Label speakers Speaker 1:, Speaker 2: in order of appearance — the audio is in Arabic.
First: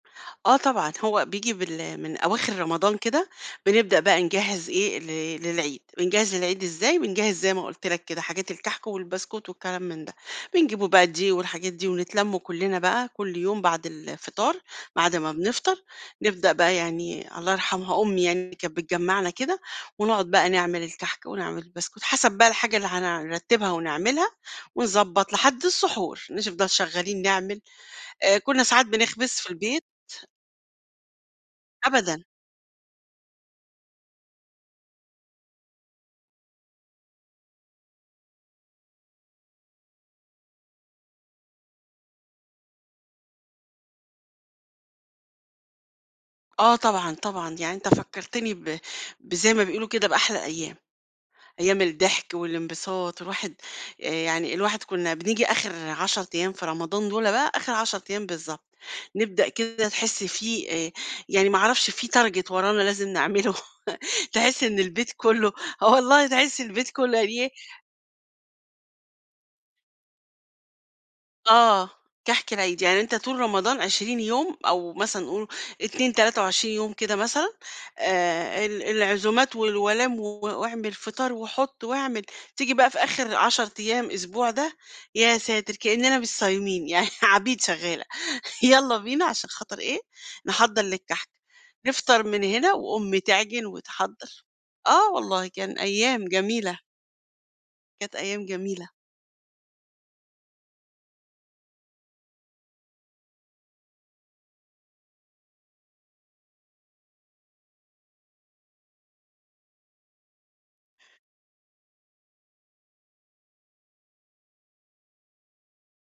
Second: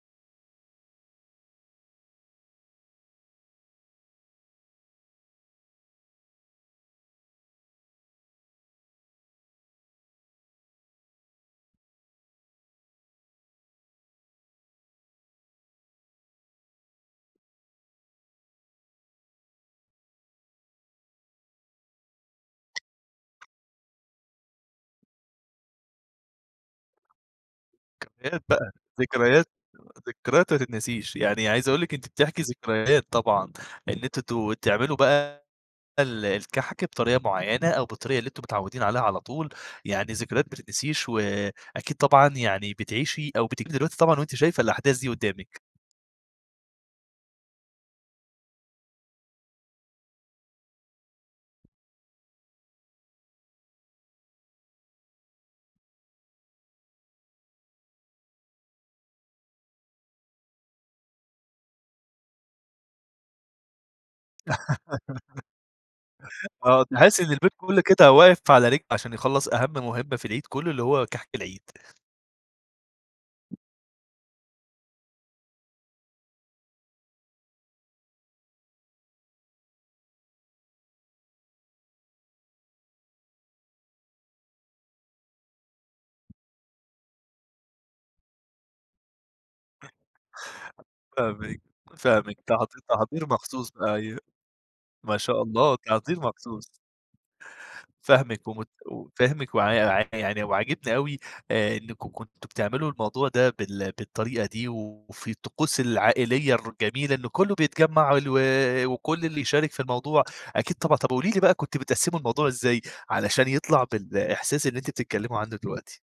Speaker 1: آه طبعًا، هو بييجي بال من أواخر رمضان كده، بنبدأ بقى نجهز إيه ل للعيد، بنجهز للعيد إزاي، بنجهز زي ما قُلت لك كده حاجات الكحك والبسكوت والكلام من ده، بنجيب بقى دقيق والحاجات دي، ونتلم كُلنّا بقى كُلّ يوم بعد الفطار، بعد ما بنفطر، نبدأ بقى يعني الله يرحمها أمي يعني اللي كانت بتجمعنا كده، ونقعد بقى نعمل الكحك ونعمل البسكوت، حسب بقى الحاجة اللي هن نرتبها ونعملها، ونضبط لحد السحور، نش نفضل شغالين نعمل، آآ
Speaker 2: ذكريات
Speaker 1: كنّا
Speaker 2: بقى
Speaker 1: ساعات بنخبز
Speaker 2: ذكريات
Speaker 1: في البيت.
Speaker 2: ذكريات ما تتنسيش، يعني عايز أقول لِك أنتِ
Speaker 1: أبدًا.
Speaker 2: بتحكي ذكريات طبعًا، إن أنتم ت بتعملوا بقى ال الكحك بطريقة مُعيّنة، أو بالطريقة اللي أنتم متعودين عليها على طول، يعني ذكريات ما تتنسيش، وأكيد طبعًا يعني بتعيشي أو بتيجي دلوقتي طبعًا وأنتِ شايفة الأحداث دي قدّامِك.
Speaker 1: آه طبعًا، طبعًا، يعني أنت فكّرتني ب بزي ما بيقولوا كده بأحلى أيام، أيام الضحك والانبساط، والواحد آآ يعني الواحد كُنّا بنيجي آخر 10 أيام في رمضان دُولّة بقى، آخر 10 أيام بالضبط، نبدأ كده تحس في آآ يعني ما أعرفش في Target ورانا لازم نعمله تحِسّ إن البيت كُلّه آه، والله تحِسّ
Speaker 2: آه،
Speaker 1: البيت كُلّه
Speaker 2: تحسي
Speaker 1: قال
Speaker 2: إن
Speaker 1: إيه
Speaker 2: البيت كُلّه كده واقف على رجل، علشان يخلَّص أهم مهمة في العيد كُلّه، اللي هو كحك العيد.
Speaker 1: آه، كحك العيد، يعني أنت طول رمضان 20 يوم أو مثلًا قُل 2 23 يوم كده مثلًا، آآ ال العزومات والولايم و وأعمل فطار، وحُط واعمل، تيجي بقى في آخر 10 أيام أسبوع ده، يا ساتر كأننا مش صايمين يعني عبيد شغاّلة، يالّا بينا عشان خاطر إيه، نحضر للكحك،
Speaker 2: فاهمِك،
Speaker 1: نفطر
Speaker 2: فاهمِك
Speaker 1: من
Speaker 2: تحض
Speaker 1: هنا وأمي
Speaker 2: تحضير
Speaker 1: تعجن
Speaker 2: مخصوص أيوه
Speaker 1: وتحضّر، آه،
Speaker 2: ما شاء
Speaker 1: والله
Speaker 2: الله
Speaker 1: كان
Speaker 2: تحضير
Speaker 1: أيام
Speaker 2: مخصوص.
Speaker 1: جميلة. كانت أيام
Speaker 2: فاهمِك ومت
Speaker 1: جميلة.
Speaker 2: وفاهمِك [unintelligible] يعني وعاجبني أوي آآ إنّكم كنتم بتعملوا الموضوع ده بال بالطريقة دي، وفي الطقوس العائلية الر الجميلة إنه كُلّه بيتجمع ال و وكُلّ اللي يشارك في الموضوع، أكيد طبعًا طَب قولي لي بقى كنتم بتقسموا الموضوع إزاي، علشان يطلع بالإحساس اللي أنتِ بتتكلموا عنّه دلوقتي؟